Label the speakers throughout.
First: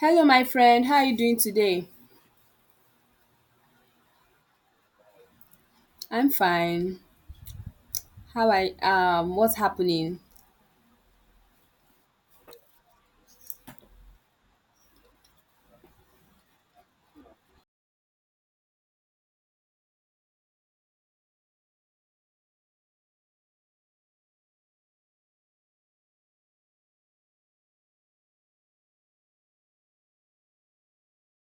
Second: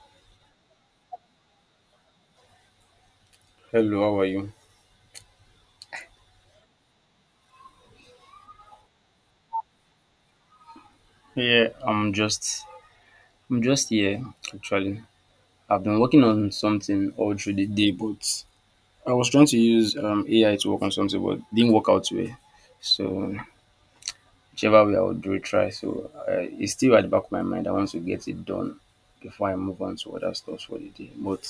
Speaker 1: Hello, my friend. How are you doing today?
Speaker 2: Hello, how are you?
Speaker 1: I'm fine. How I What's happening?
Speaker 2: Yeah, I'm just here actually. I've been working on something all through the day, but I was trying to use AI to work on something, but didn't work out well. So whichever way I would do it, try. So it's still at the back of my mind. I want to get it done before I move on to other stuff for the day. But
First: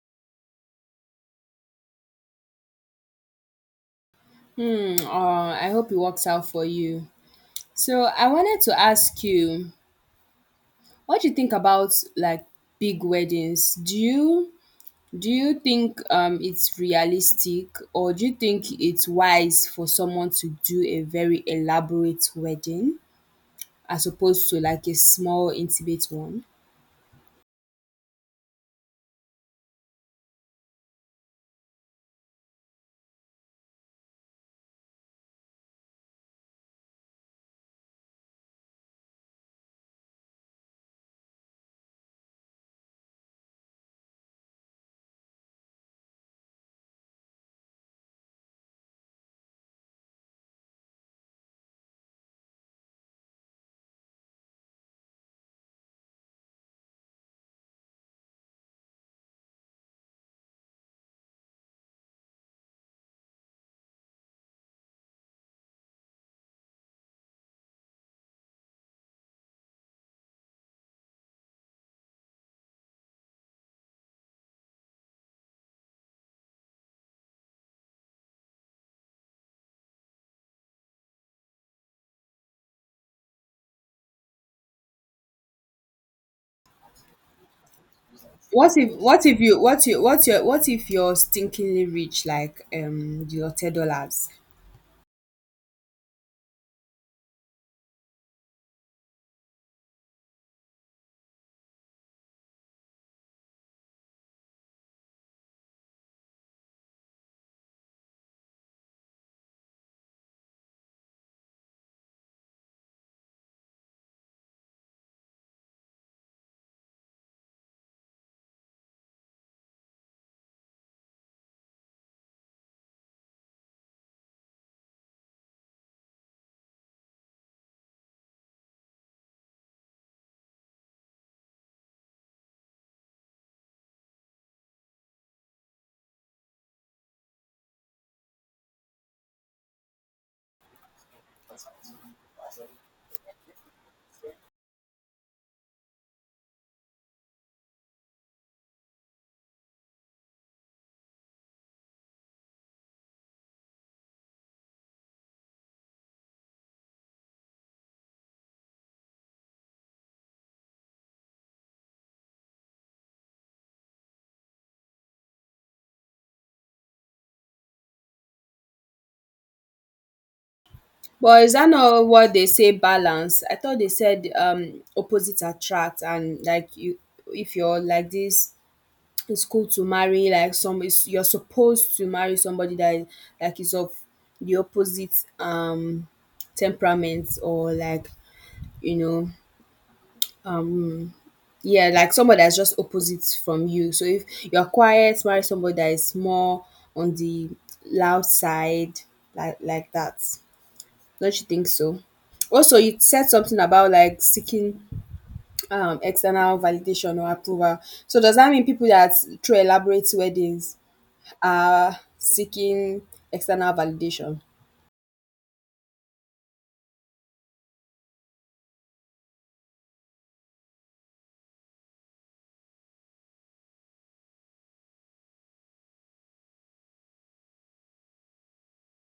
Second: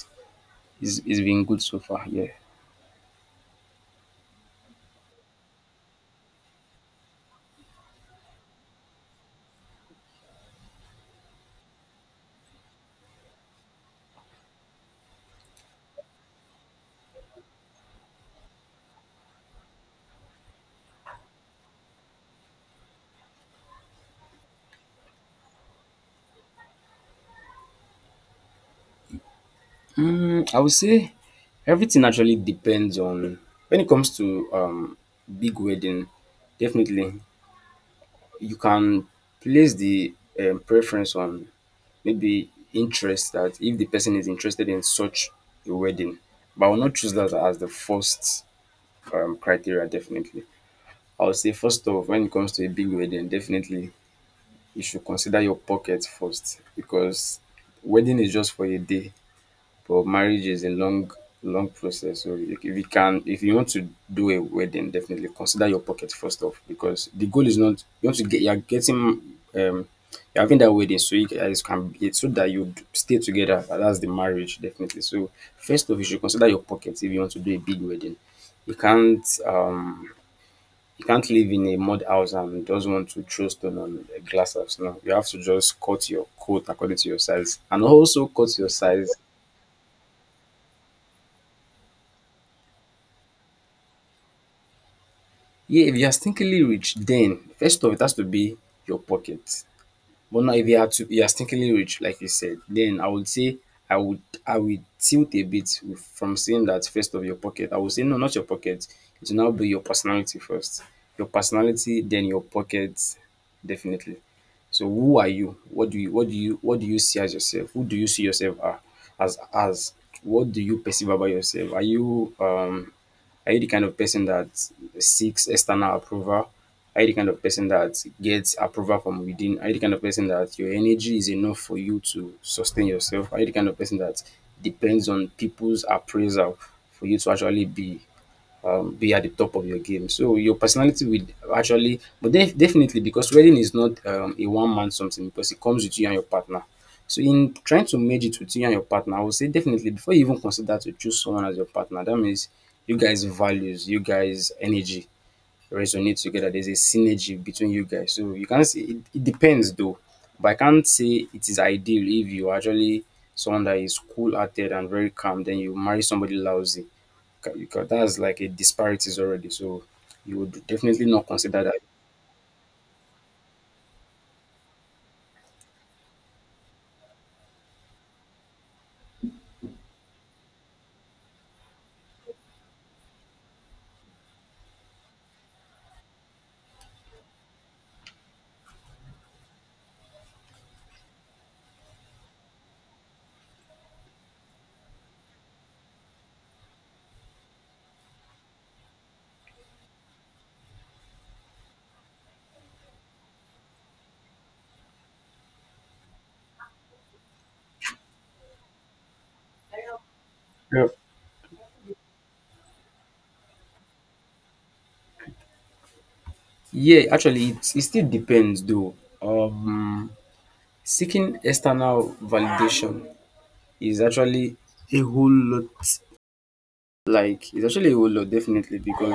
Speaker 2: it's been good so far. Yeah.
Speaker 1: Hmm. I hope it works out for you. So I wanted to ask you, what do you think about like big weddings? Do you think it's realistic, or do you think it's wise for someone to do a very elaborate wedding as opposed to like a small intimate one?
Speaker 2: Mm, I would say everything actually depends on when it comes to big wedding. Definitely, you can place the preference on maybe interest, that if the person is interested in such a wedding, but I will not choose that as the first criteria. Definitely, I would say first off, when it comes to a big wedding, definitely you should consider your pocket first, because wedding is just for a day, but marriage is a long long process. So if you can, if you want to do a wedding, definitely consider your pocket first off, because the goal is not you want to get, you are getting, you're having that wedding so you guys can, it's so that you stay together, and that's the marriage definitely. So first off you should consider your pocket if you want to do a big wedding. You can't um you can't live in a mud house and just want to throw stone on a glass house. No, you have to just cut your coat according to your size and also cut your size.
Speaker 1: What if you're stinkingly rich like your $10?
Speaker 2: Yeah, if you are stinkingly rich, then first off, it has to be your pocket. But now, if you are to, you are stinkingly rich, like you said, then I would say, I would tilt a bit with, from saying that first of your pocket. I would say no, not your pocket. It will now be your personality first. Your personality, then your pocket, definitely. So who are you? What do you, what do you, what do you see as yourself? Who do you see yourself as as? What do you perceive about yourself? Are you the kind of person that seeks external approval? Are you the kind of person that gets approval from within? Are you the kind of person that your energy is enough for you to sustain yourself? Are you the kind of person that depends on people's appraisal for you to actually be at the top of your game. So your personality will actually, but definitely, because wedding is not a one man something, because it comes with you and your partner. So in trying to merge it with you and your partner, I would say definitely before you even consider to choose someone as your partner, that means you guys values, you guys energy resonate together. There's a synergy between you guys. So you can see it, it depends though. But I can't say it is ideal if you actually someone that is cool hearted and very calm, then you marry somebody lousy. Because that's like a disparities already. So you would definitely not
Speaker 1: But is
Speaker 2: consider
Speaker 1: that
Speaker 2: that.
Speaker 1: not what they say, balance? I thought they said opposites attract, and like you, if you're like this, it's cool to marry like some is you're supposed to marry somebody that is like is of the opposite temperament, or like you know Yeah, like somebody that's just opposite from you. So if you're quiet, marry somebody that is more on the loud side, like that. Don't you think so? Also, you said something about like seeking external validation or approval. So does that mean people that throw elaborate weddings
Speaker 2: Yeah,
Speaker 1: are seeking external validation?
Speaker 2: yeah, actually it, it still depends though. Um seeking external validation is actually a whole lot, like it's actually a whole lot, definitely, because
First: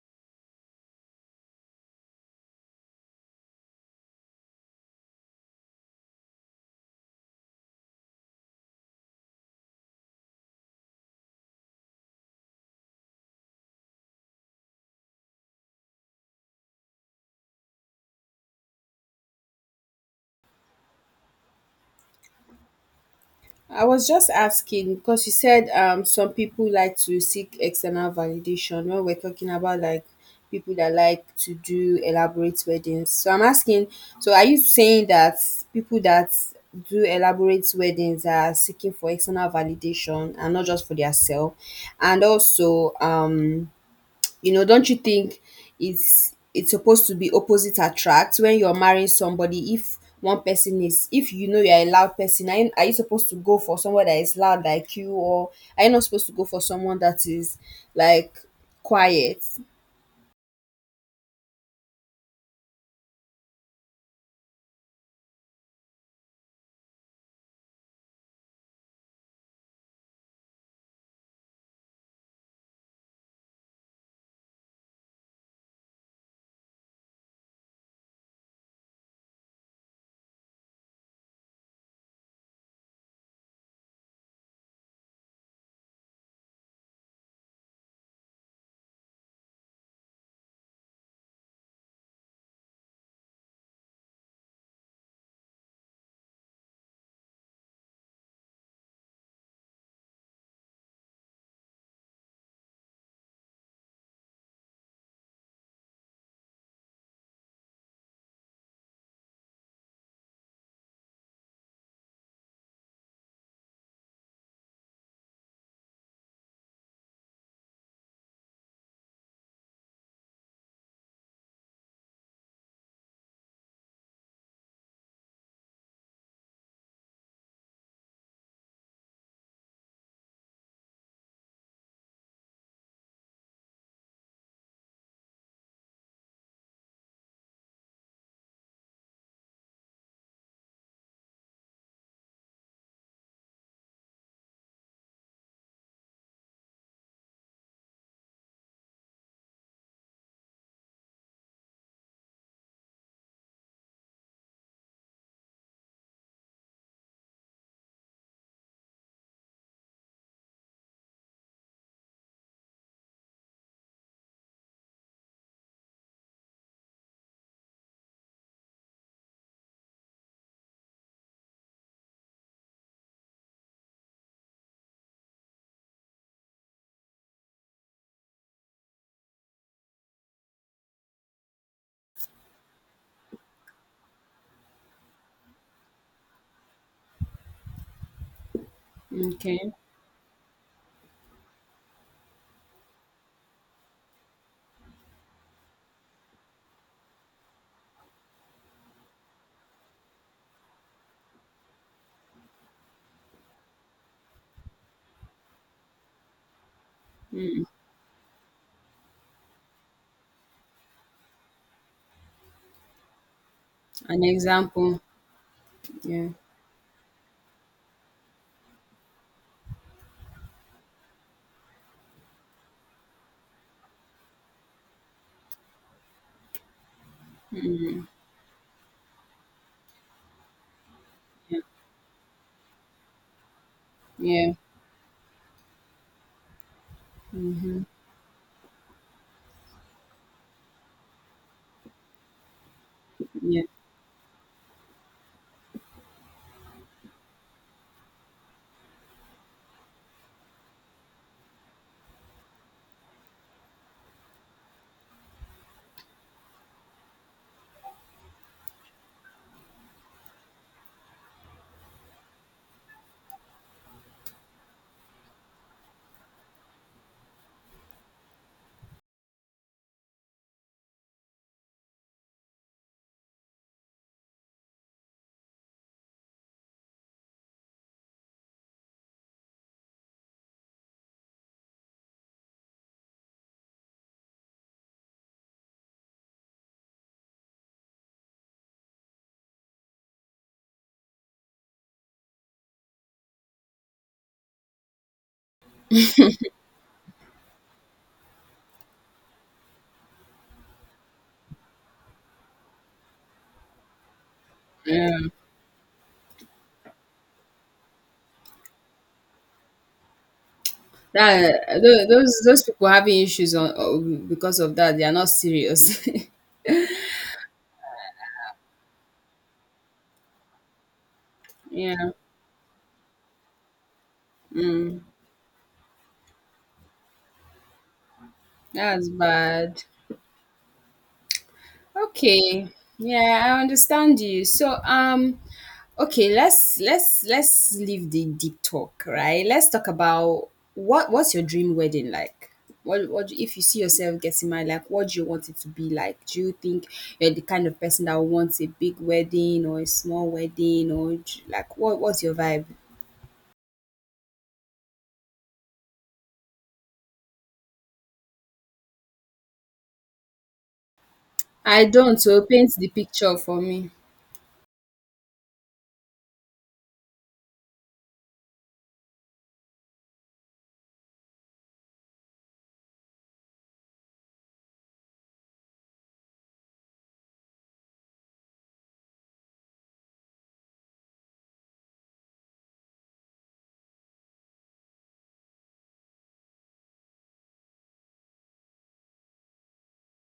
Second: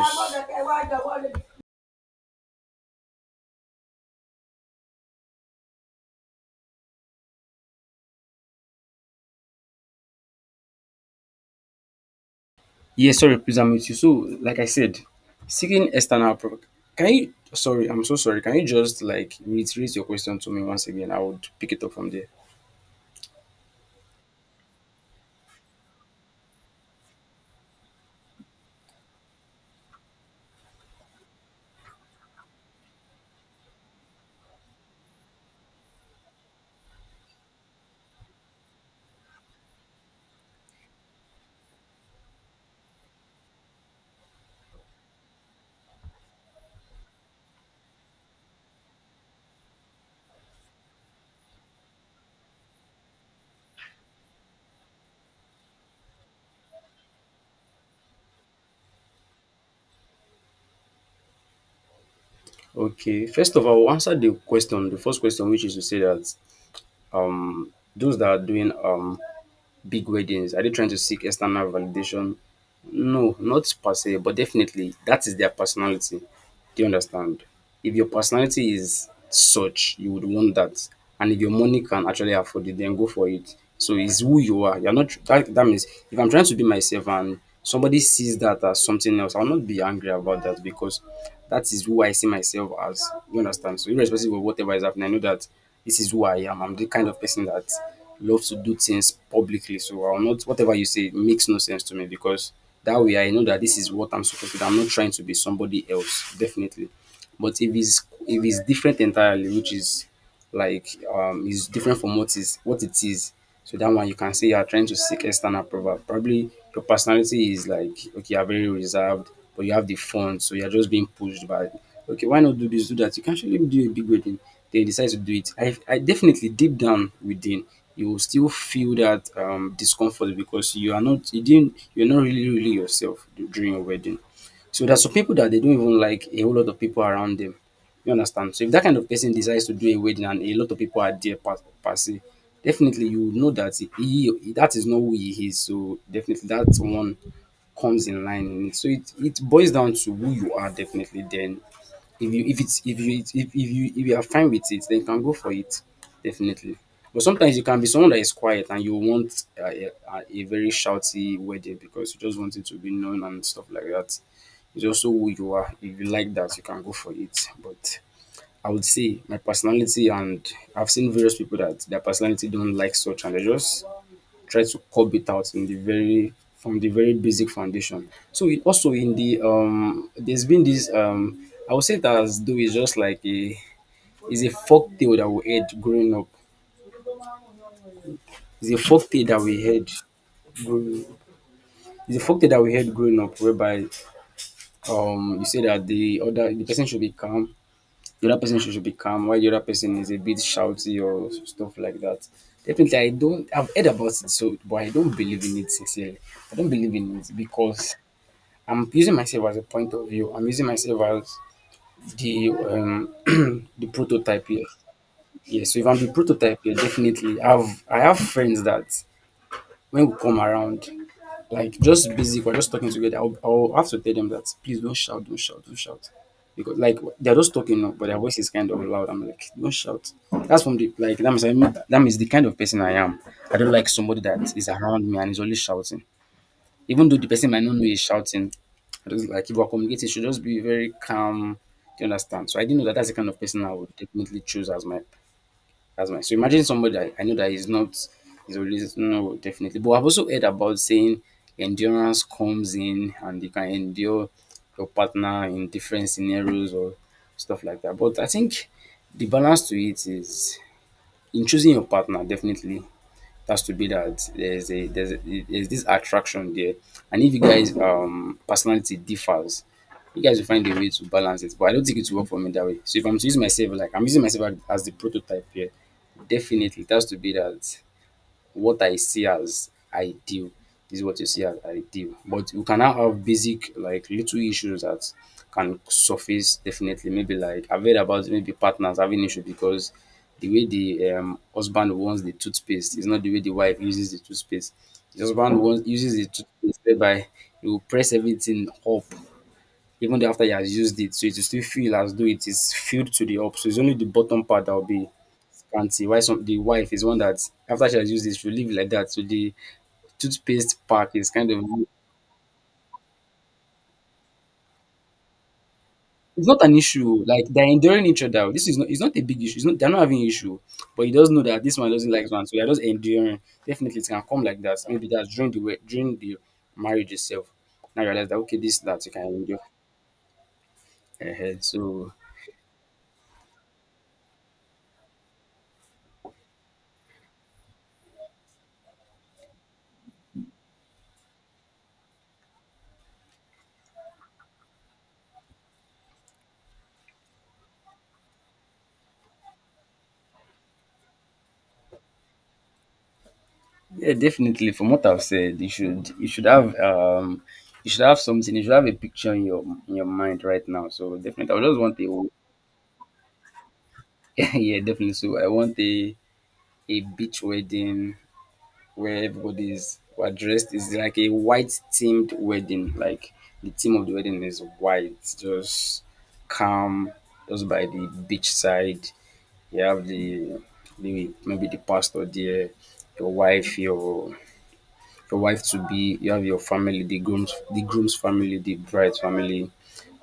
Speaker 2: yes, sorry, please, I'm with you. So, like I said, seeking external approval. Can you? Sorry, I'm so sorry. Can you just like reiterate your question to me once again? I would pick it up from there.
Speaker 1: I was just asking because you said some people like to seek external validation when we're talking about like people that like to do elaborate weddings. So I'm asking, so are you saying that people that do elaborate weddings are seeking for external validation and not just for their self? And also, don't you think it's supposed to be opposite attract when you're marrying somebody? If one person is, If you know you're a loud person, are you supposed to go for someone that is loud like you, or are you not supposed to go for someone that is like quiet?
Speaker 2: Okay. First of all, I'll answer the question, the first question, which is to say that those that are doing big weddings, are they trying to seek external validation? No, not per se, but definitely that is their personality. Do you understand? If your personality is such, you would want that. And if your money can actually afford it, then go for it. So it's who you are. You're not that, that means if I'm trying to be myself and somebody sees that as something else, I'll not be angry about that, because that is who I see myself as. You understand? So irrespective of whatever is happening, I know that this is who I am. I'm the kind of person that loves to do things publicly. So I'll not, whatever you say makes no sense to me, because that way I know that this is what I'm supposed to do. I'm not trying to be somebody else, definitely. But if it's different entirely, which is like is different from what is, what it is. So that one you can say you are trying to seek external approval. Probably your personality is like, okay, you're very reserved, but you have the fun, so you're just being pushed by, okay, why not do this, do that? You can actually do a big wedding. They decide to do it. I definitely deep down within, you will still feel that discomfort, because you are not, you didn't, you're not really, really yourself during your wedding. So there's some people that they don't even like a whole lot of people around them. You understand? So if that kind of person decides to do a wedding and a lot of people are there per, per se, definitely you would know that he, that is not who he is. So definitely that one comes in line in it. So it boils down to who you are definitely, then if you, if it's, if you, if you, if you are fine with it, then you can go for it definitely. But sometimes you can be someone that is quiet and you want a very shouty wedding, because you just want it to be known and stuff like that. It's also who you are. If you like that, you can go for it. But I would say my personality, and I've seen various people that their personality don't like such, and they just try to curb it out in the very, from the very basic foundation. So it also, in the there's been this I would say it as though it's just like a, it's a folk tale that we heard growing up. It's a folk tale that
Speaker 1: Okay,
Speaker 2: we heard growing It's a folk tale that we heard growing up, whereby you say that the other, the person should be calm, the other person should be calm while the other person is a bit shouty or stuff like that. Definitely I don't, I've heard about it, so, but I don't believe in it sincerely. I don't believe in it because I'm using myself as a point of view. I'm using myself as the the
Speaker 1: an
Speaker 2: prototype here.
Speaker 1: example.
Speaker 2: Yeah, so if I'm the
Speaker 1: Yeah.
Speaker 2: prototype here, definitely I have friends that when we come around, like just basic, we're just talking together. I'll have to tell them that, please don't shout, don't shout, don't shout, because like they're just talking now, but their voice is kind of loud. I'm like, don't shout. That's from the, like that means I that means the kind of person I am. I don't like somebody
Speaker 1: Yeah,
Speaker 2: that is around me and is always shouting, even though the person might not know he's shouting. I just like, if we're communicating, it should just be very calm. Do you understand? So I didn't know that that's the kind of
Speaker 1: yeah.
Speaker 2: person I would definitely choose as my, as my. So imagine somebody I know that is not, is always, no, definitely. But I've also heard about saying endurance comes in and you can endure your partner in different scenarios or stuff like that. But I think the balance to it is in choosing your partner, definitely that's to be, that there's this attraction there, and if you guys personality differs, you guys will find a way to balance it. But I don't think it will work for me that way. So if I'm to use myself, like I'm using myself as the prototype here, definitely it has to be that what I see as ideal is what you see as ideal. But you can now have basic, like little issues that can surface definitely. Maybe like I've heard about, maybe partners having issue because the way the husband wants the toothpaste is not the way the wife uses the toothpaste. The husband wants, uses the toothpaste whereby he will press everything up, even though after he has used it. So it will still feel as though it is filled to the up. So it's only the bottom part that will be scanty. Why some, the wife is one that after she has used it, she will leave it like that. So the toothpaste pack is kind of,
Speaker 1: That those people having issues on because of that, they are not serious.
Speaker 2: it's not an issue. Like they're enduring each other. This is not it's not a big issue. It's not they're not having issue. But he does know that this one
Speaker 1: Yeah,
Speaker 2: doesn't like this one. So they're just enduring. Definitely it can come like that. Maybe that's during the during the marriage itself. Now I realize that okay, this that
Speaker 1: that's
Speaker 2: you can endure.
Speaker 1: bad.
Speaker 2: Ahead. So
Speaker 1: Okay. Yeah, I understand you. So, okay, let's leave the deep talk, right? Let's talk about what's your dream wedding like? If you see yourself getting married, like what do you want it to be like? Do you think you're the kind of person that wants a big wedding or a small wedding, or like what's your vibe?
Speaker 2: yeah, definitely. From what I've said, you should have you should have something. You should have a picture in your mind right now. So definitely, I just
Speaker 1: I
Speaker 2: want
Speaker 1: don't,
Speaker 2: a
Speaker 1: so paint the picture for me.
Speaker 2: yeah, definitely. So I want a beach wedding where everybody's who are dressed is like a white themed wedding. Like the theme of the wedding is white, just calm, just by the beach side. You have the maybe the pastor there, your wife, your your wife to be, you have your family, the groom's family, the bride's family,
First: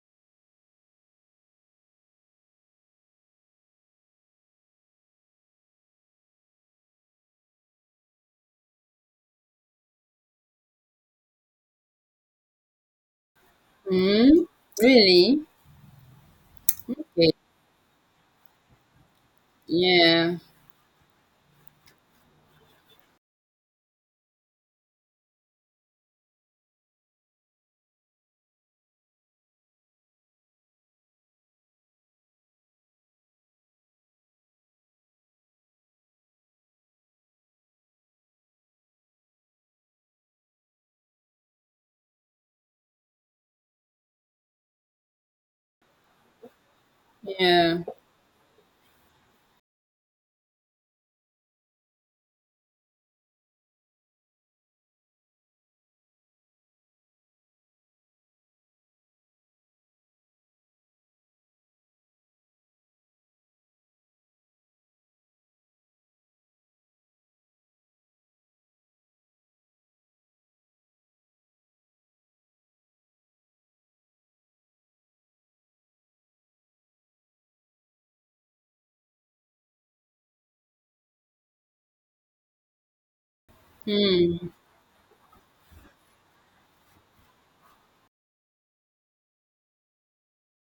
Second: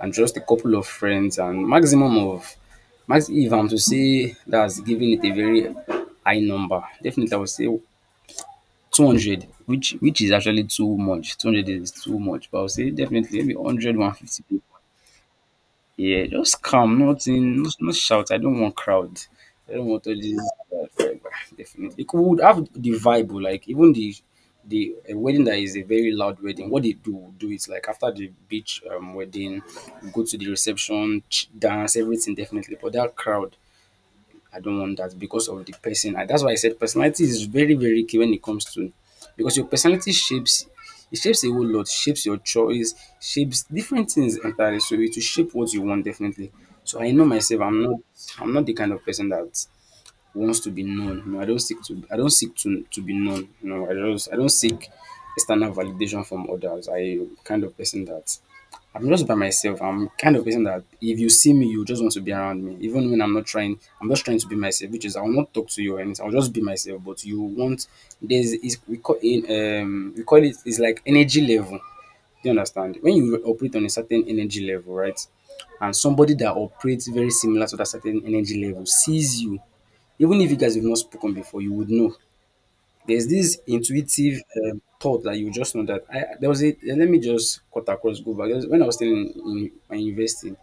Speaker 2: and just a couple of friends and maximum of max if I'm to say that's giving it a very high number, definitely I would say 200, which is actually too much. 200 is too much, but I would say definitely maybe 100, 150
Speaker 1: Hmm?
Speaker 2: people.
Speaker 1: Really?
Speaker 2: Yeah, just calm,
Speaker 1: Okay.
Speaker 2: nothing, no shout. I don't want crowd. I don't want all
Speaker 1: Yeah.
Speaker 2: this. Definitely, it would have the vibe, oh, like even the a wedding that is a very loud wedding. What they do is like after the beach wedding, go to the reception, dance, everything. Definitely, but that crowd, I don't want that because of the person. And that's why I said personality is very, very key when it comes to because your personality shapes it shapes a whole lot, shapes your choice, shapes different things entirely. So it will shape what you want definitely. So I know myself,
Speaker 1: Yeah.
Speaker 2: I'm not the kind of person that wants to be known. No, I don't seek to be known. No, I just I don't seek external validation from others. I kind of person that I'm just by myself. I'm kind of person that if you see me, you just want to be around me. Even when I'm not trying, I'm just trying to be myself, which is I will not talk to you or anything. I'll just be myself. But you want there's is we call in we call it is like energy level. Do you understand? When you operate on a certain energy level, right? And somebody that operates very similar to that certain energy level sees you even if you guys have not spoken before, you would know. There's this intuitive
Speaker 1: Hmm.
Speaker 2: thought that you just know that I there was a let me just cut across go back. When I was still in my university,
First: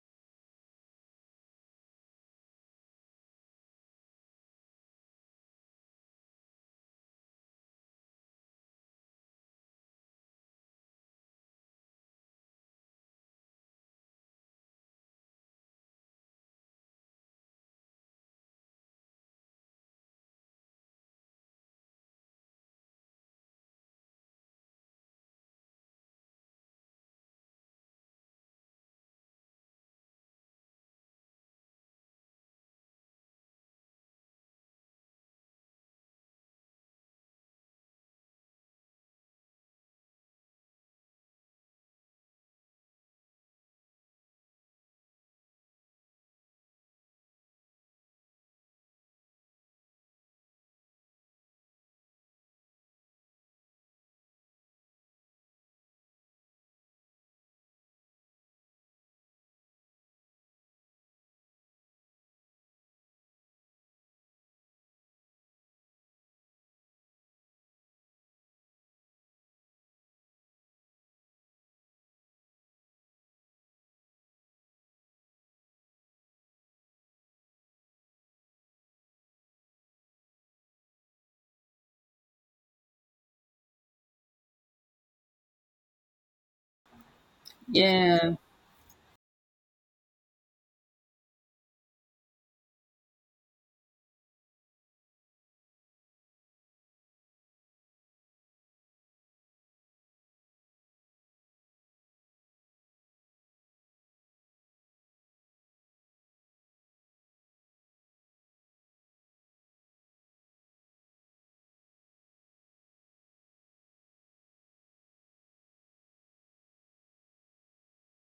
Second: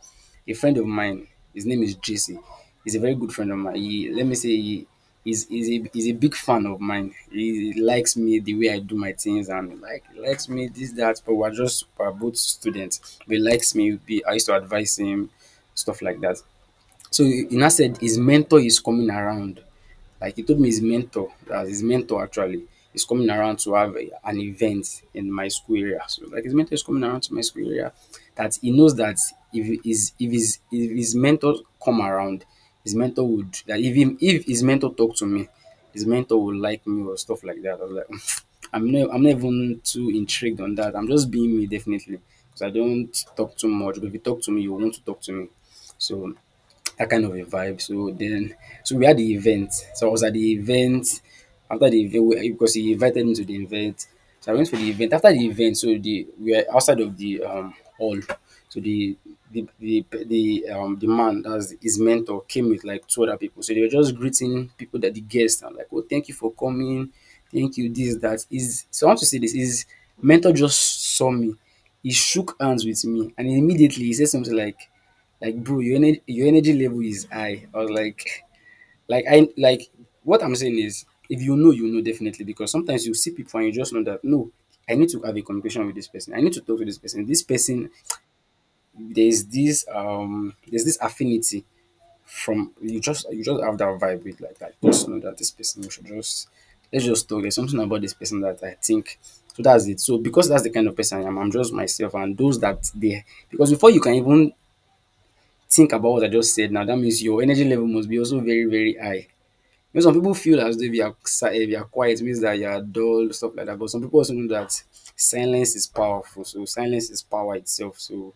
Speaker 2: a friend of mine, his name is JC. He's a very good friend of mine. He, let me say he's a big fan of mine. He likes me the way I do my things and like he likes me this that. But we're just we're both students. But he likes me. I used to advise him stuff like that. So he now said his mentor is coming around. Like he told me his mentor, that his mentor actually is coming around to have an event in my school area. So like his mentor is coming around to my school area. That he knows that if his if his mentor come around, his mentor would that if him if his mentor talk to me, his mentor would like me or stuff like that. I was like, I'm not even too intrigued on that. I'm just being me definitely. Because I don't talk too much. But if you talk to me, you want to talk to me. So that kind of a vibe. So then, so we had the event. So I was at the event after the event because he invited me to the event. So I went for the event. After the event, so the we were outside of the hall. So the the man that's his mentor came with like two other people. So they were just greeting people that the guests. I'm like, oh, thank you for coming. Thank you. This that is. So I want to say this. His mentor just saw me. He shook hands with me, and immediately he said something like, bro, your energy level is high. I was like I like what I'm saying is, if you know, you know definitely because sometimes you see people and you just know that no, I need to have a communication with this person. I need to talk to this person. This person,
Speaker 1: Yeah.
Speaker 2: there's this affinity from you just have that vibe with like just know that this person you should just let's just talk. There's something about this person that I think. So that's it. So because that's the kind of person I am, I'm just myself and those that they because before you can even think about what I just said now, that means your energy level must be also very, very high. You know, some people feel as though if you are if you are quiet, it means that you are dull, stuff like that. But some people also know that silence is powerful. So silence is power itself. So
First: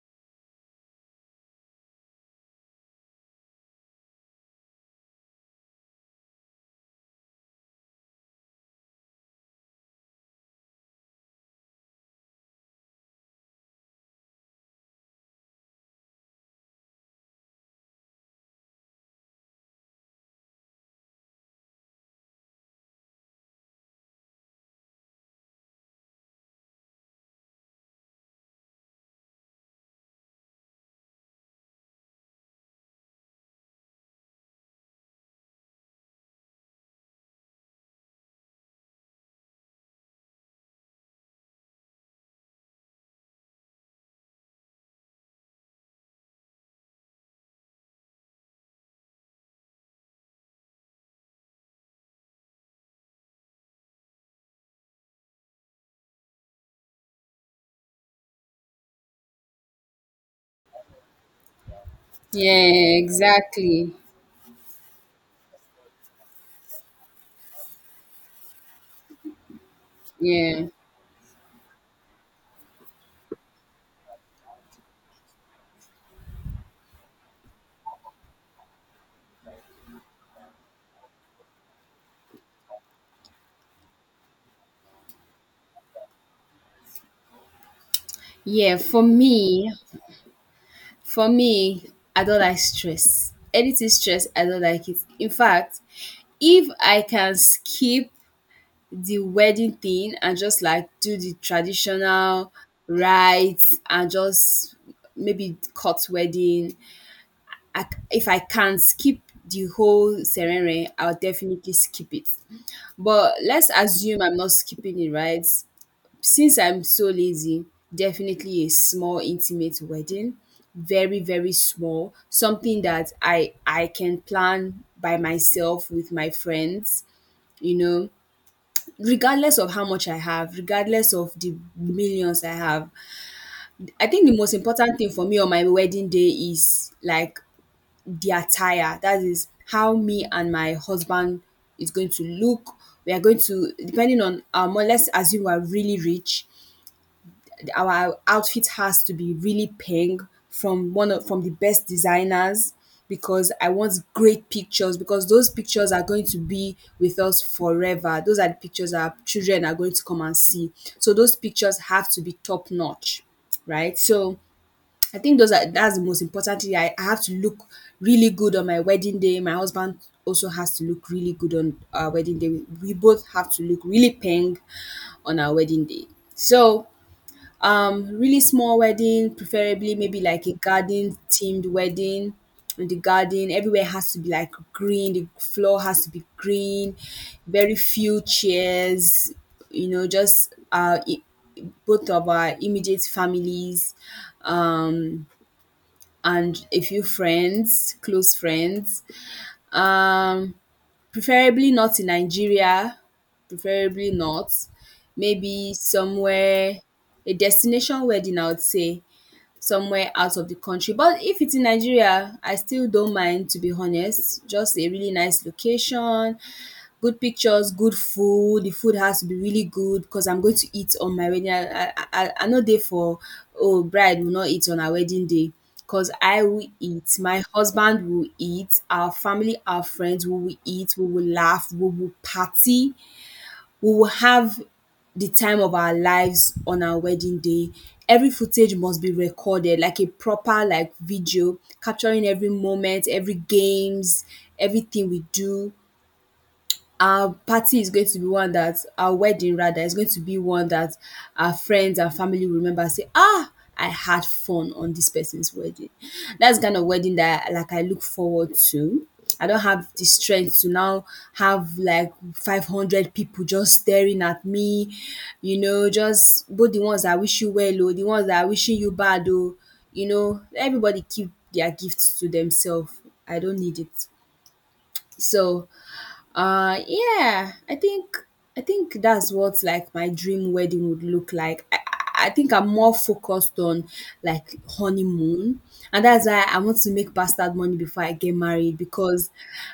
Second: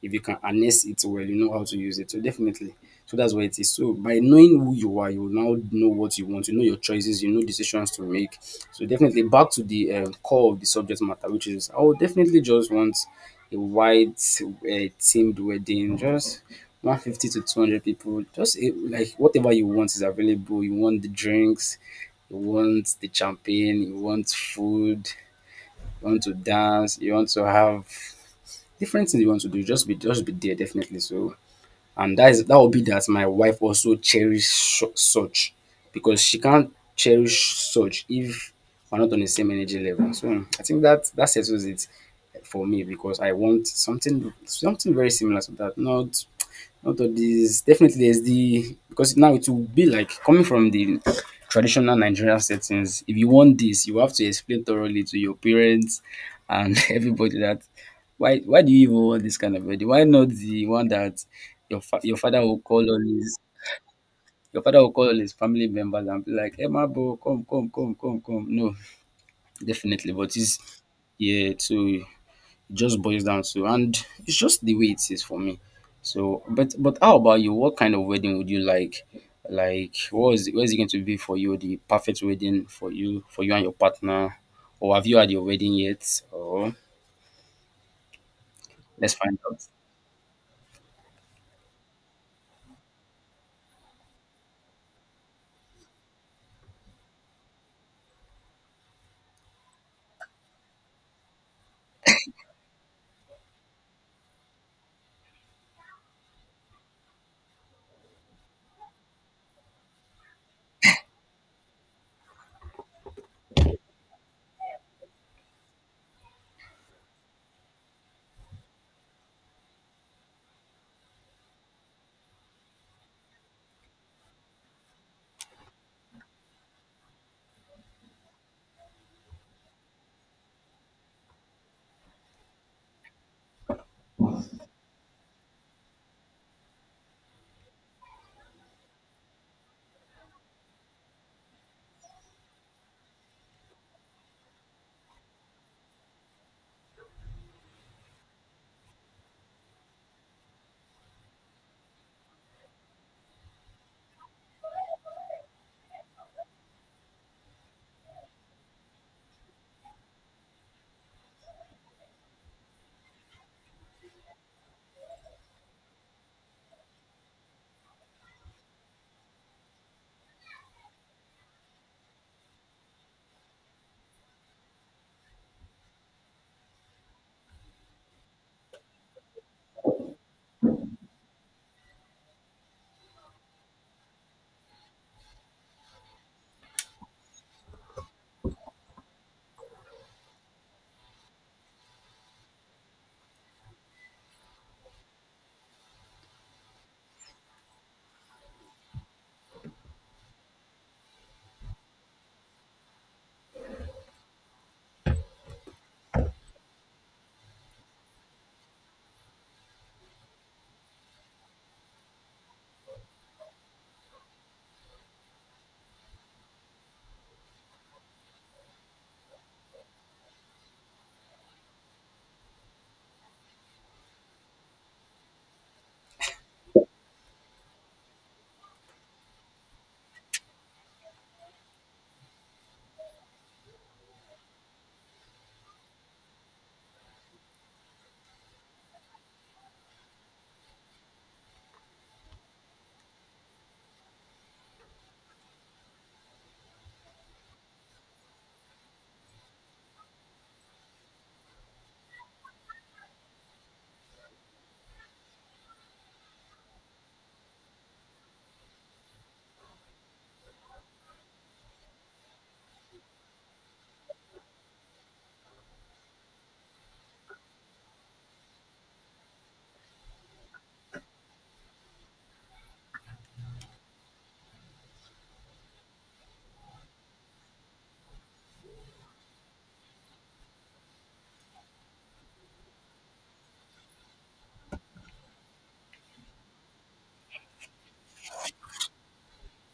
Speaker 2: if you can harness it well, you know how to use it. So definitely. So that's what it is. So by knowing who you are, you will now know what you want. You know your choices. You know decisions to make. So definitely back to the core of the subject matter, which is I would definitely just want a white themed wedding, just 150 to 200 people. Just eh, like whatever you want is available. You want the drinks, you want the champagne, you want food, you want to dance, you want to have different things you want to do. Just be there, definitely. So and that is that will be that my wife also cherish such because she can't cherish such if we're not on the same energy level. So I think that that settles it for me because I want something very similar to that. Not out of this, definitely there's the because now it will be like coming from the traditional Nigerian settings. If you want this, you have to explain thoroughly to your parents and everybody that why do you even want this kind of wedding? Why not the one that your your father will call
Speaker 1: Yeah,
Speaker 2: all his
Speaker 1: exactly.
Speaker 2: your father will call all his family members and be like, "Hey, my bro, come, come, come, come, come. No, definitely. But
Speaker 1: Yeah.
Speaker 2: it's yeah, so just boils down to and it's just the way it is for me. So, but how about you? What kind of wedding would you like? Like, what is it going to be for you? The perfect wedding for you and your partner, or have you had your wedding yet? Or
Speaker 1: Yeah, for
Speaker 2: let's find out.
Speaker 1: me, for me, I don't like stress. Anything stress, I don't like it. In fact, if I can skip the wedding thing and just like do the traditional rites and just maybe cut wedding, if I can skip the whole ceremony, I'll definitely skip it. But let's assume I'm not skipping it, right? Since I'm so lazy, definitely a small intimate wedding, very very small, something that I can plan by myself with my friends, you know, regardless of how much I have, regardless of the millions I have. I think the most important thing for me on my wedding day is like the attire, that is how me and my husband is going to look. We are going to depending on Let's assume we are really rich. Our outfit has to be really pink, from one of from the best designers, because I want great pictures, because those pictures are going to be with us forever. Those are the pictures our children are going to come and see. So those pictures have to be top notch, right? So I think those are that's the most important thing. I have to look really good on my wedding day. My husband also has to look really good on our wedding day. We both have to look really pink on our wedding day. So really small wedding, preferably maybe like a garden themed wedding. In the garden, everywhere has to be like green, the floor has to be green, very few chairs, just both of our immediate families, um and a few friends, close friends, um preferably not in Nigeria, preferably not. Maybe somewhere, a destination wedding, I would say, somewhere out of the country. But if it's in Nigeria, I still don't mind, to be honest. Just a really nice location, good pictures, good food. The food has to be really good because I'm going to eat on my wedding. I no dey for oh, bride will not eat on her wedding day. Cause I will eat, my husband will eat, our family, our friends, we will eat, we will laugh, we will party. We will have the time of our lives on our wedding day. Every footage must be recorded, like a proper like video, capturing every moment, every games, everything we do. Our wedding rather is going to be one that our friends and family will remember and say, ah, I had fun on this person's wedding. That's the kind of wedding that like I look forward to. I don't have the strength to now have like 500 people just staring at me, just both the ones that wish you well or the ones that are wishing you bad oh, everybody keep their gifts to themselves. I don't need it. So yeah, I think that's what like my dream wedding would look like. I think I'm more focused on like honeymoon, and that's why I want to make bastard money before I get married, because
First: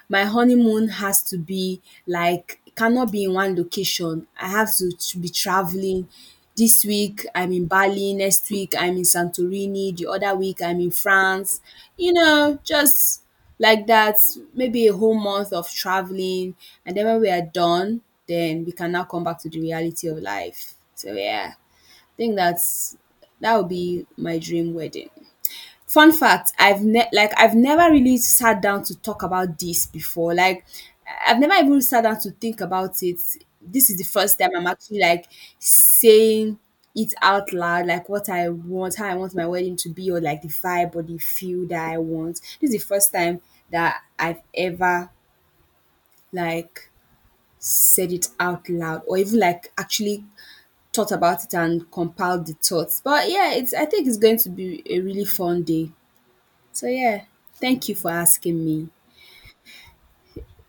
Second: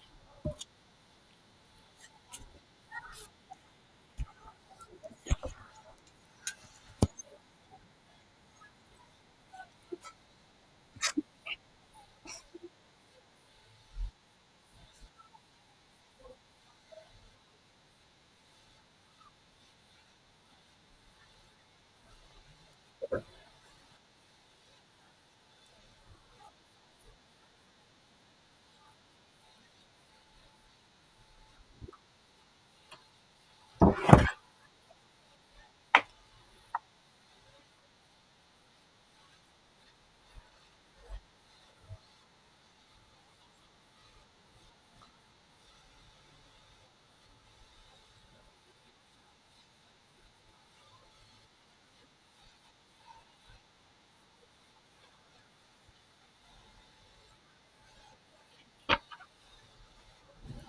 Speaker 1: my honeymoon has to be like it cannot be in one location. I have to be traveling. This week I'm in Bali, next week I'm in Santorini, the other week I'm in France. Just like that, maybe a whole month of traveling, and then when we are done, then we can now come back to the reality of life. So yeah, I think that would be my dream wedding. Fun fact, I've like I've never really sat down to talk about this before. Like I've never even sat down to think about it. This is the first time I'm actually like saying it out loud, like what I want, how I want my wedding to be, or like the vibe or the feel that I want. This is the first time that I've ever like said it out loud, or even like actually thought about it and compiled the thoughts. But yeah, it's I think it's going to be a really fun day. So yeah, thank you for asking me.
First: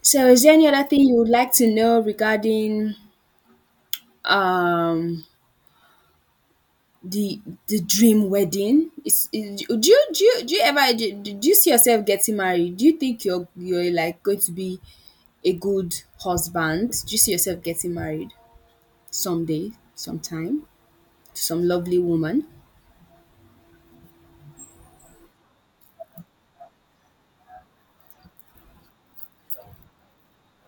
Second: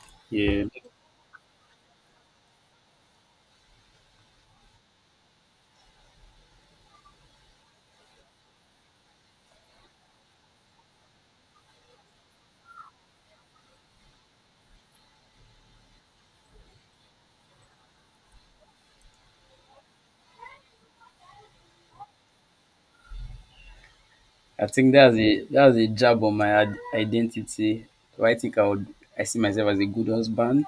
Speaker 1: So is there
Speaker 2: Yeah,
Speaker 1: any other thing you would like to know regarding um the dream wedding? Is do you do you, Do you see yourself getting married? Do you think you're like going to be a good husband? Do you see yourself getting married someday, sometime, to some lovely woman?
Speaker 2: I think that's a jab on my identity. Do I think I would I see myself as a good husband?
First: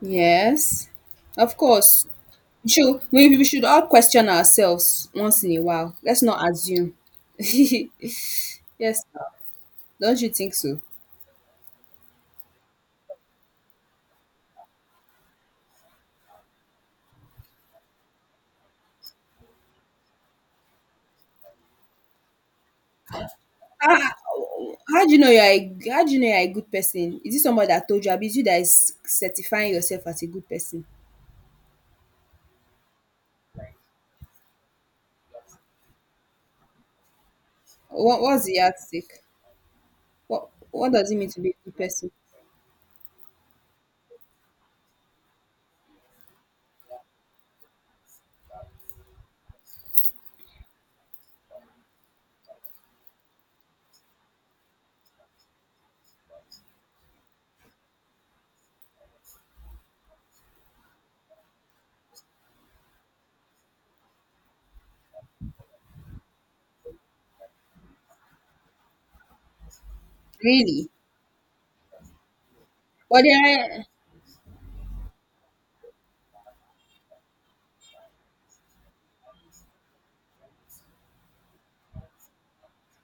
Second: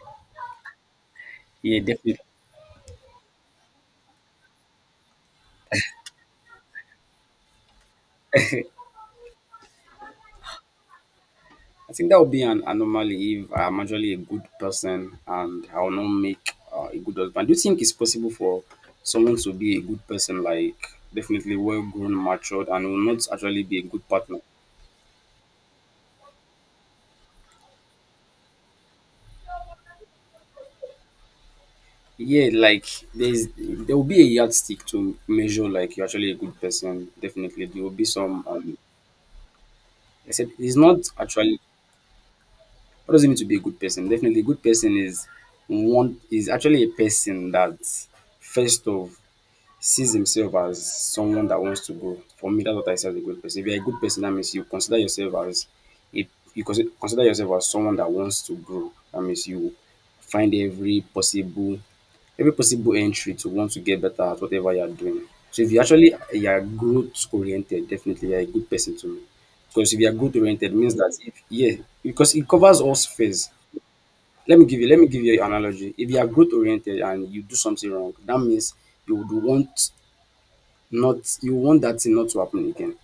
Speaker 1: Yes, of
Speaker 2: Yeah,
Speaker 1: course.
Speaker 2: definitely.
Speaker 1: We should all question ourselves once in a while. Let's not assume. Yes, do don't you think so?
Speaker 2: I think that would be an anomaly if I'm actually a good person and I will not make a good husband. Do you think it's possible for someone to be a good person, like definitely well grown, matured, and will not actually be a good
Speaker 1: Ah,
Speaker 2: partner?
Speaker 1: how do you know you're a good person? Is it somebody that told you? Abi it's you that is certifying yourself as a good person?
Speaker 2: Yeah, like there will be a yardstick to measure like you're actually a good person. Definitely, there will be
Speaker 1: What
Speaker 2: some.
Speaker 1: what's the yardstick?
Speaker 2: I
Speaker 1: What
Speaker 2: said it's
Speaker 1: what
Speaker 2: not
Speaker 1: does it mean to be a
Speaker 2: actually.
Speaker 1: good person?
Speaker 2: What does it mean to be a good person? Definitely, a good person is one is actually a person that first of. Sees himself as someone that wants to grow. For me, that's what I see as a good person. If you're a good person, that means you consider yourself as a consider yourself as someone that wants to grow. That means you find every possible entry to want to get better at whatever you're doing. So if you actually you're growth oriented, definitely you're a good person to me. Because if you're growth oriented
Speaker 1: Really?
Speaker 2: means that if yeah, because it covers all
Speaker 1: But
Speaker 2: spheres.
Speaker 1: there
Speaker 2: Let me give you an analogy. If you are growth oriented and you do something wrong, that means you would want not you want that thing not to happen again.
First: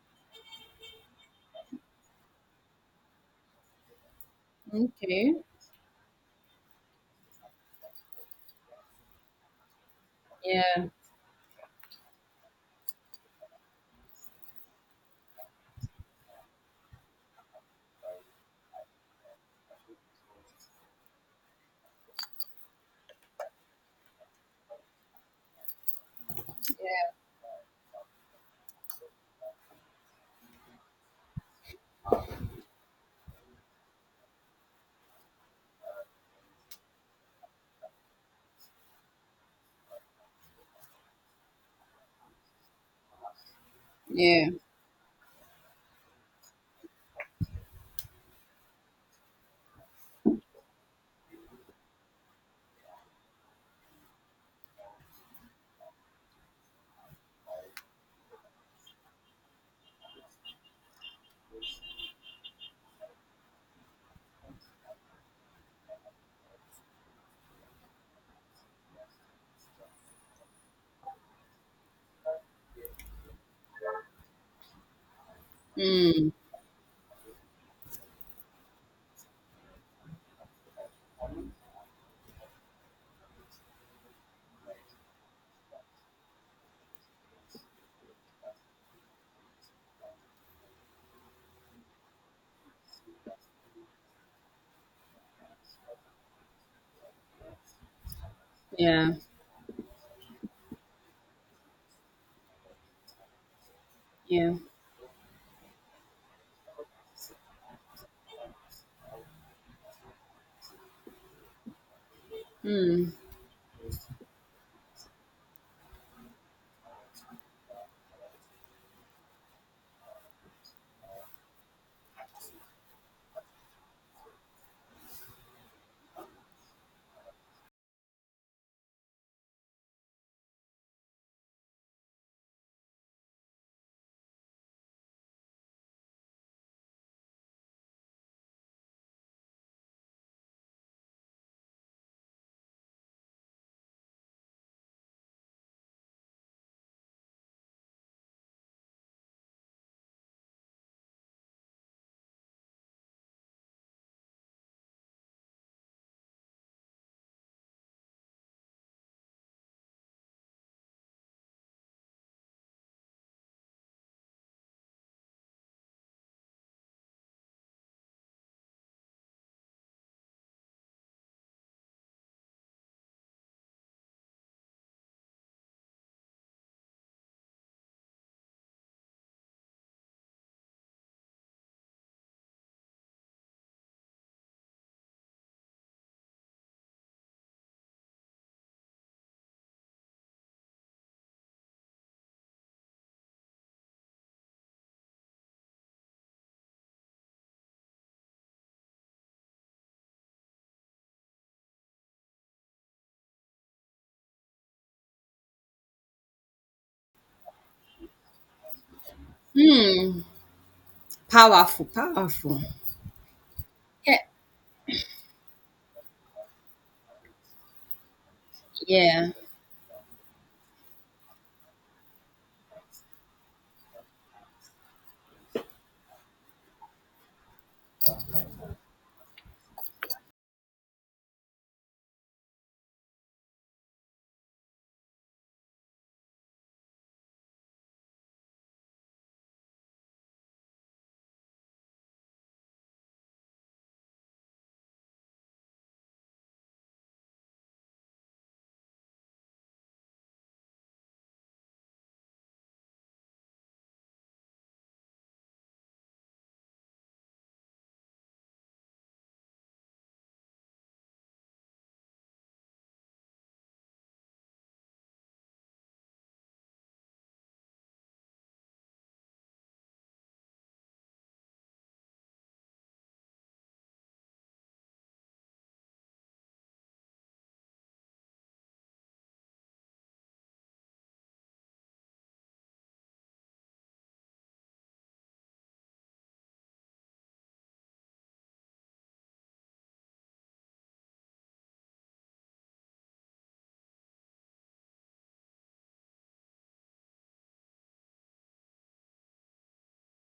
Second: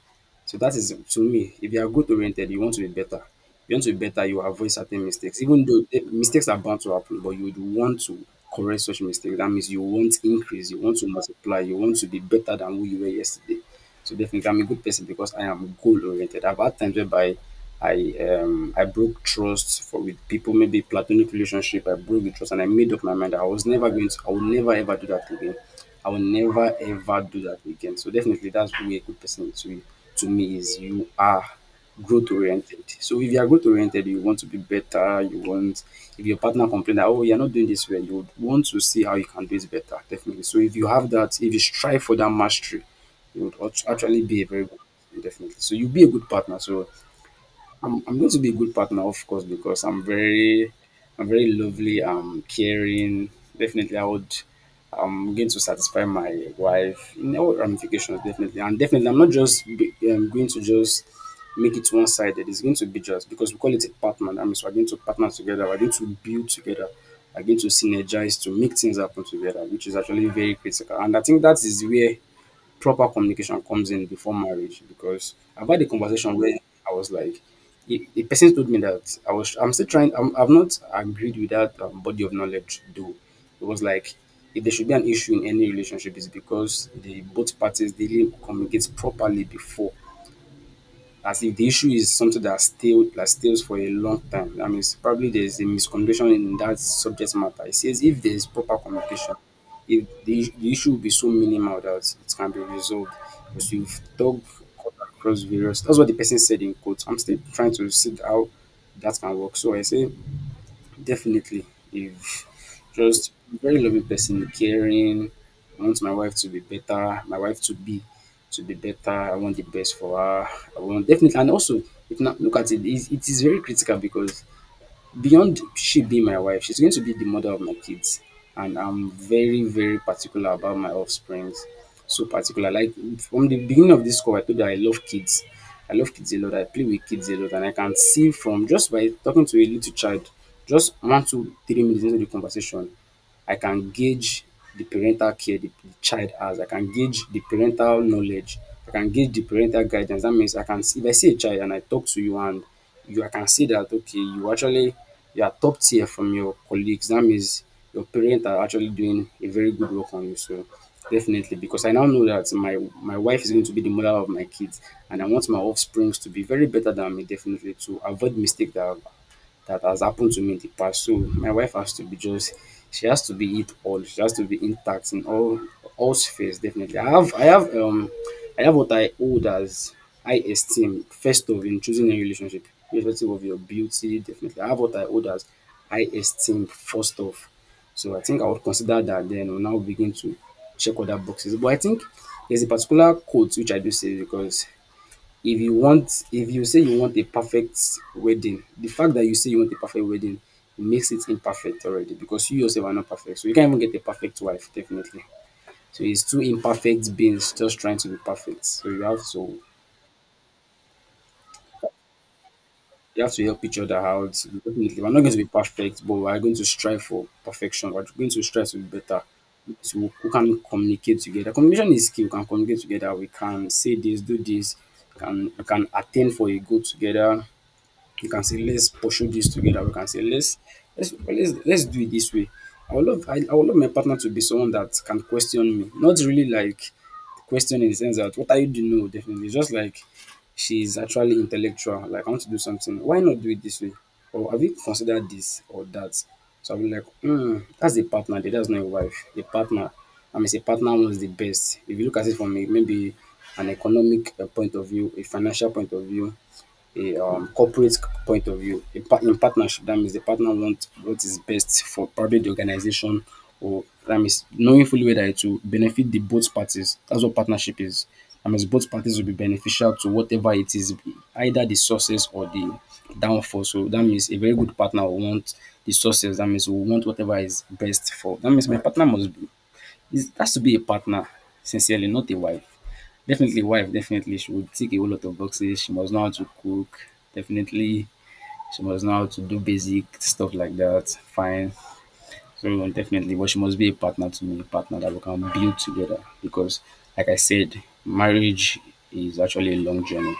Speaker 2: So that is to me, if you are growth oriented, you want to be better. You want to be better, you avoid
Speaker 1: are,
Speaker 2: certain
Speaker 1: okay.
Speaker 2: mistakes. Even though mistakes are bound to happen, but you would want to correct such mistakes. That means you want increase, you
Speaker 1: Yeah,
Speaker 2: want to multiply, you want to be better than who you were yesterday. So definitely I'm a good person because I am goal oriented. I've had times whereby I broke trust for with people, maybe platonic relationship. I broke the trust and I made up my mind that I was never going to I will never ever do that again. I will never ever do that again. So definitely that's who a good person to me is. You are growth oriented. So if you are growth oriented, you want to be better, you want if your partner complain that oh you're not doing this well, you would want to see how you can do it better, definitely. So if you have that, if you strive for that mastery, you would actually be a
Speaker 1: yeah,
Speaker 2: very good person, definitely. So you'll be a good partner. So I'm going to be a good partner, of course, because I'm very lovely, caring. Definitely, I would. I'm going to satisfy my wife in all ramifications, definitely, and definitely, I'm not just be, going to just make it one-sided. It's going to be just because we call it a partner. That means we're going to partner together. We're going to build together. We're going to synergize to make things happen together, which is actually very critical. And I think that is where proper communication comes in before marriage because I've had a conversation where I was like, a person told me that I'm still trying, I've not agreed with that body of knowledge though. It was like, if there should be an issue in any relationship, it's because the both parties they didn't communicate properly before, as if the issue is something that stays for a long time. That means probably there's a miscommunication in that subject matter. It says if there is proper
Speaker 1: yeah,
Speaker 2: communication, if the issue will be so minimal that it can be resolved because you've talked
Speaker 1: yeah.
Speaker 2: across various. That's what the person said in quotes. I'm still trying to see how that can work. So I say definitely, if just very loving person, caring. I want my wife to be better. My wife to be better. I want the best for her. I want definitely, and also, if not, look at it. It is very critical because beyond she being my wife, she's going to be the mother of my kids. And I'm very, very particular about my offsprings. So particular. Like from the beginning of this call, I told you I love kids. I love kids a lot. I play with kids a lot. And I can see from just by talking to a little child, just 1 to 3 minutes into the conversation, I can gauge the parental care the child has. I can gauge the parental knowledge. I can gauge the parental guidance. That means I can see if I see a child and I talk to you and you I can see that okay, you actually you are top tier from your colleagues. That means your parents are actually doing a very good work on you. So definitely because I now know that my wife is going to be the mother of my kids and I want my offsprings to be very better than me, definitely to avoid mistake that has happened to me in the past. So my wife has to be just she has to be it all. She has to be intact in all spheres definitely. I have what I hold as high esteem first of in choosing a relationship, irrespective of your beauty, definitely. I have what I hold as high esteem first off. So I think I would consider that then or now begin to check other boxes. But I think there's a particular quote which I do say because if you say you want a perfect wedding, the fact that you say you want a perfect wedding makes it imperfect already because you yourself are not perfect. So you can't even get a perfect wife, definitely. So it's two imperfect beings just trying to be perfect. So
Speaker 1: Powerful, powerful.
Speaker 2: you have to help each other
Speaker 1: Yeah,
Speaker 2: out. Definitely, we're not going to be perfect, but we are going to strive for perfection. We're going to strive to be better.
Speaker 1: yeah.
Speaker 2: So we can communicate together. Communication is key. We can communicate together. We can say this, do this. Can we can attain for a goal together. You can say let's pursue this together. We can say let's do it this way. I would love my partner to be someone that can question me. Not really like question in the sense that what are you doing? No, definitely. Just like she's actually intellectual. Like I want to do something. Why not do it this way? Or have you considered this or that? So I'll be like, hmm, that's a partner. That's not a wife. A partner. I mean, a partner wants the best. If you look at it from a, maybe an economic point of view, a financial point of view, a corporate point of view, in partnership, that means the partner wants what is best for probably the organization, or that means knowing fully well that it will benefit the both parties. That's what partnership is. That means both parties will be beneficial to whatever it is, either the success or the downfall. So that means a very good partner will want the success. That means we want whatever is best for. That means my partner must this has to be a partner, sincerely, not a wife. Definitely, wife, definitely, she would tick a whole lot of boxes. She must know how to cook, definitely. She must know how to do basic stuff like that. Fine. So, definitely, but she must be a partner to me, a partner that we can build together. Because, like I said, marriage is actually a long journey.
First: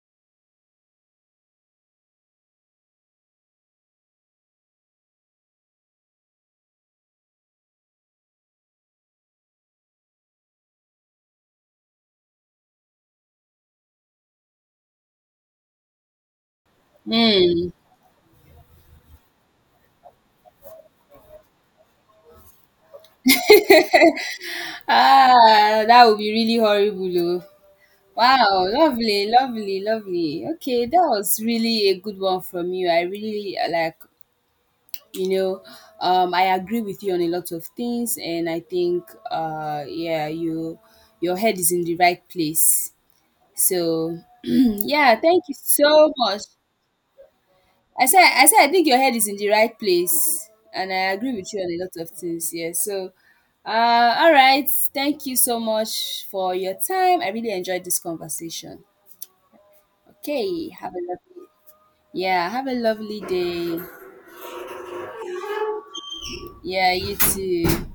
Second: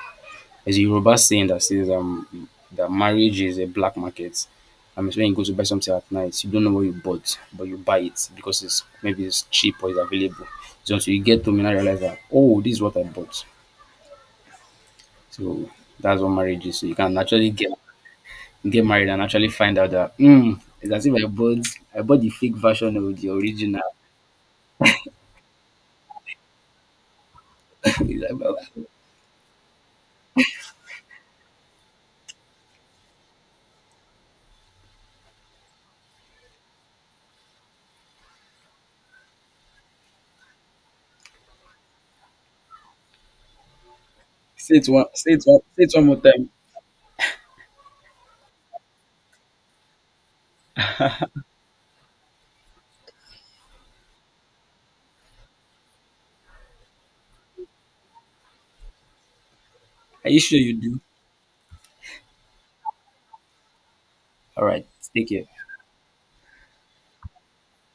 Speaker 2: There's a Yoruba saying that says that marriage is a black market. It's when you go to buy something at night, you don't know what you bought, but you buy it because it's cheap or it's available. So until you get home, you now realize that oh, this is what I bought. So that's what marriage is. So you can actually
Speaker 1: Mm.
Speaker 2: get married and actually find out that mm, it's as if I bought the fake version of the original.
Speaker 1: Ah, that would be really horrible. Oh.
Speaker 2: It's like,
Speaker 1: Wow,
Speaker 2: "Baba,
Speaker 1: lovely, lovely, lovely. Okay, that was really a good one from you. I really like, you know, I agree with you on a lot of things, and I think, yeah, your head is in the right place. So, yeah, thank you
Speaker 2: say it one
Speaker 1: so
Speaker 2: more
Speaker 1: much.
Speaker 2: time.
Speaker 1: I said I think your head is in the right place, and I agree with you on a lot of things. Yeah. So, all right. Thank you so much for your time. I really enjoyed this conversation.
Speaker 2: Are you sure
Speaker 1: Okay.
Speaker 2: you
Speaker 1: Have
Speaker 2: do?
Speaker 1: a lovely. Yeah. Have a lovely day.
Speaker 2: All right, take care.
Speaker 1: Yeah. You too.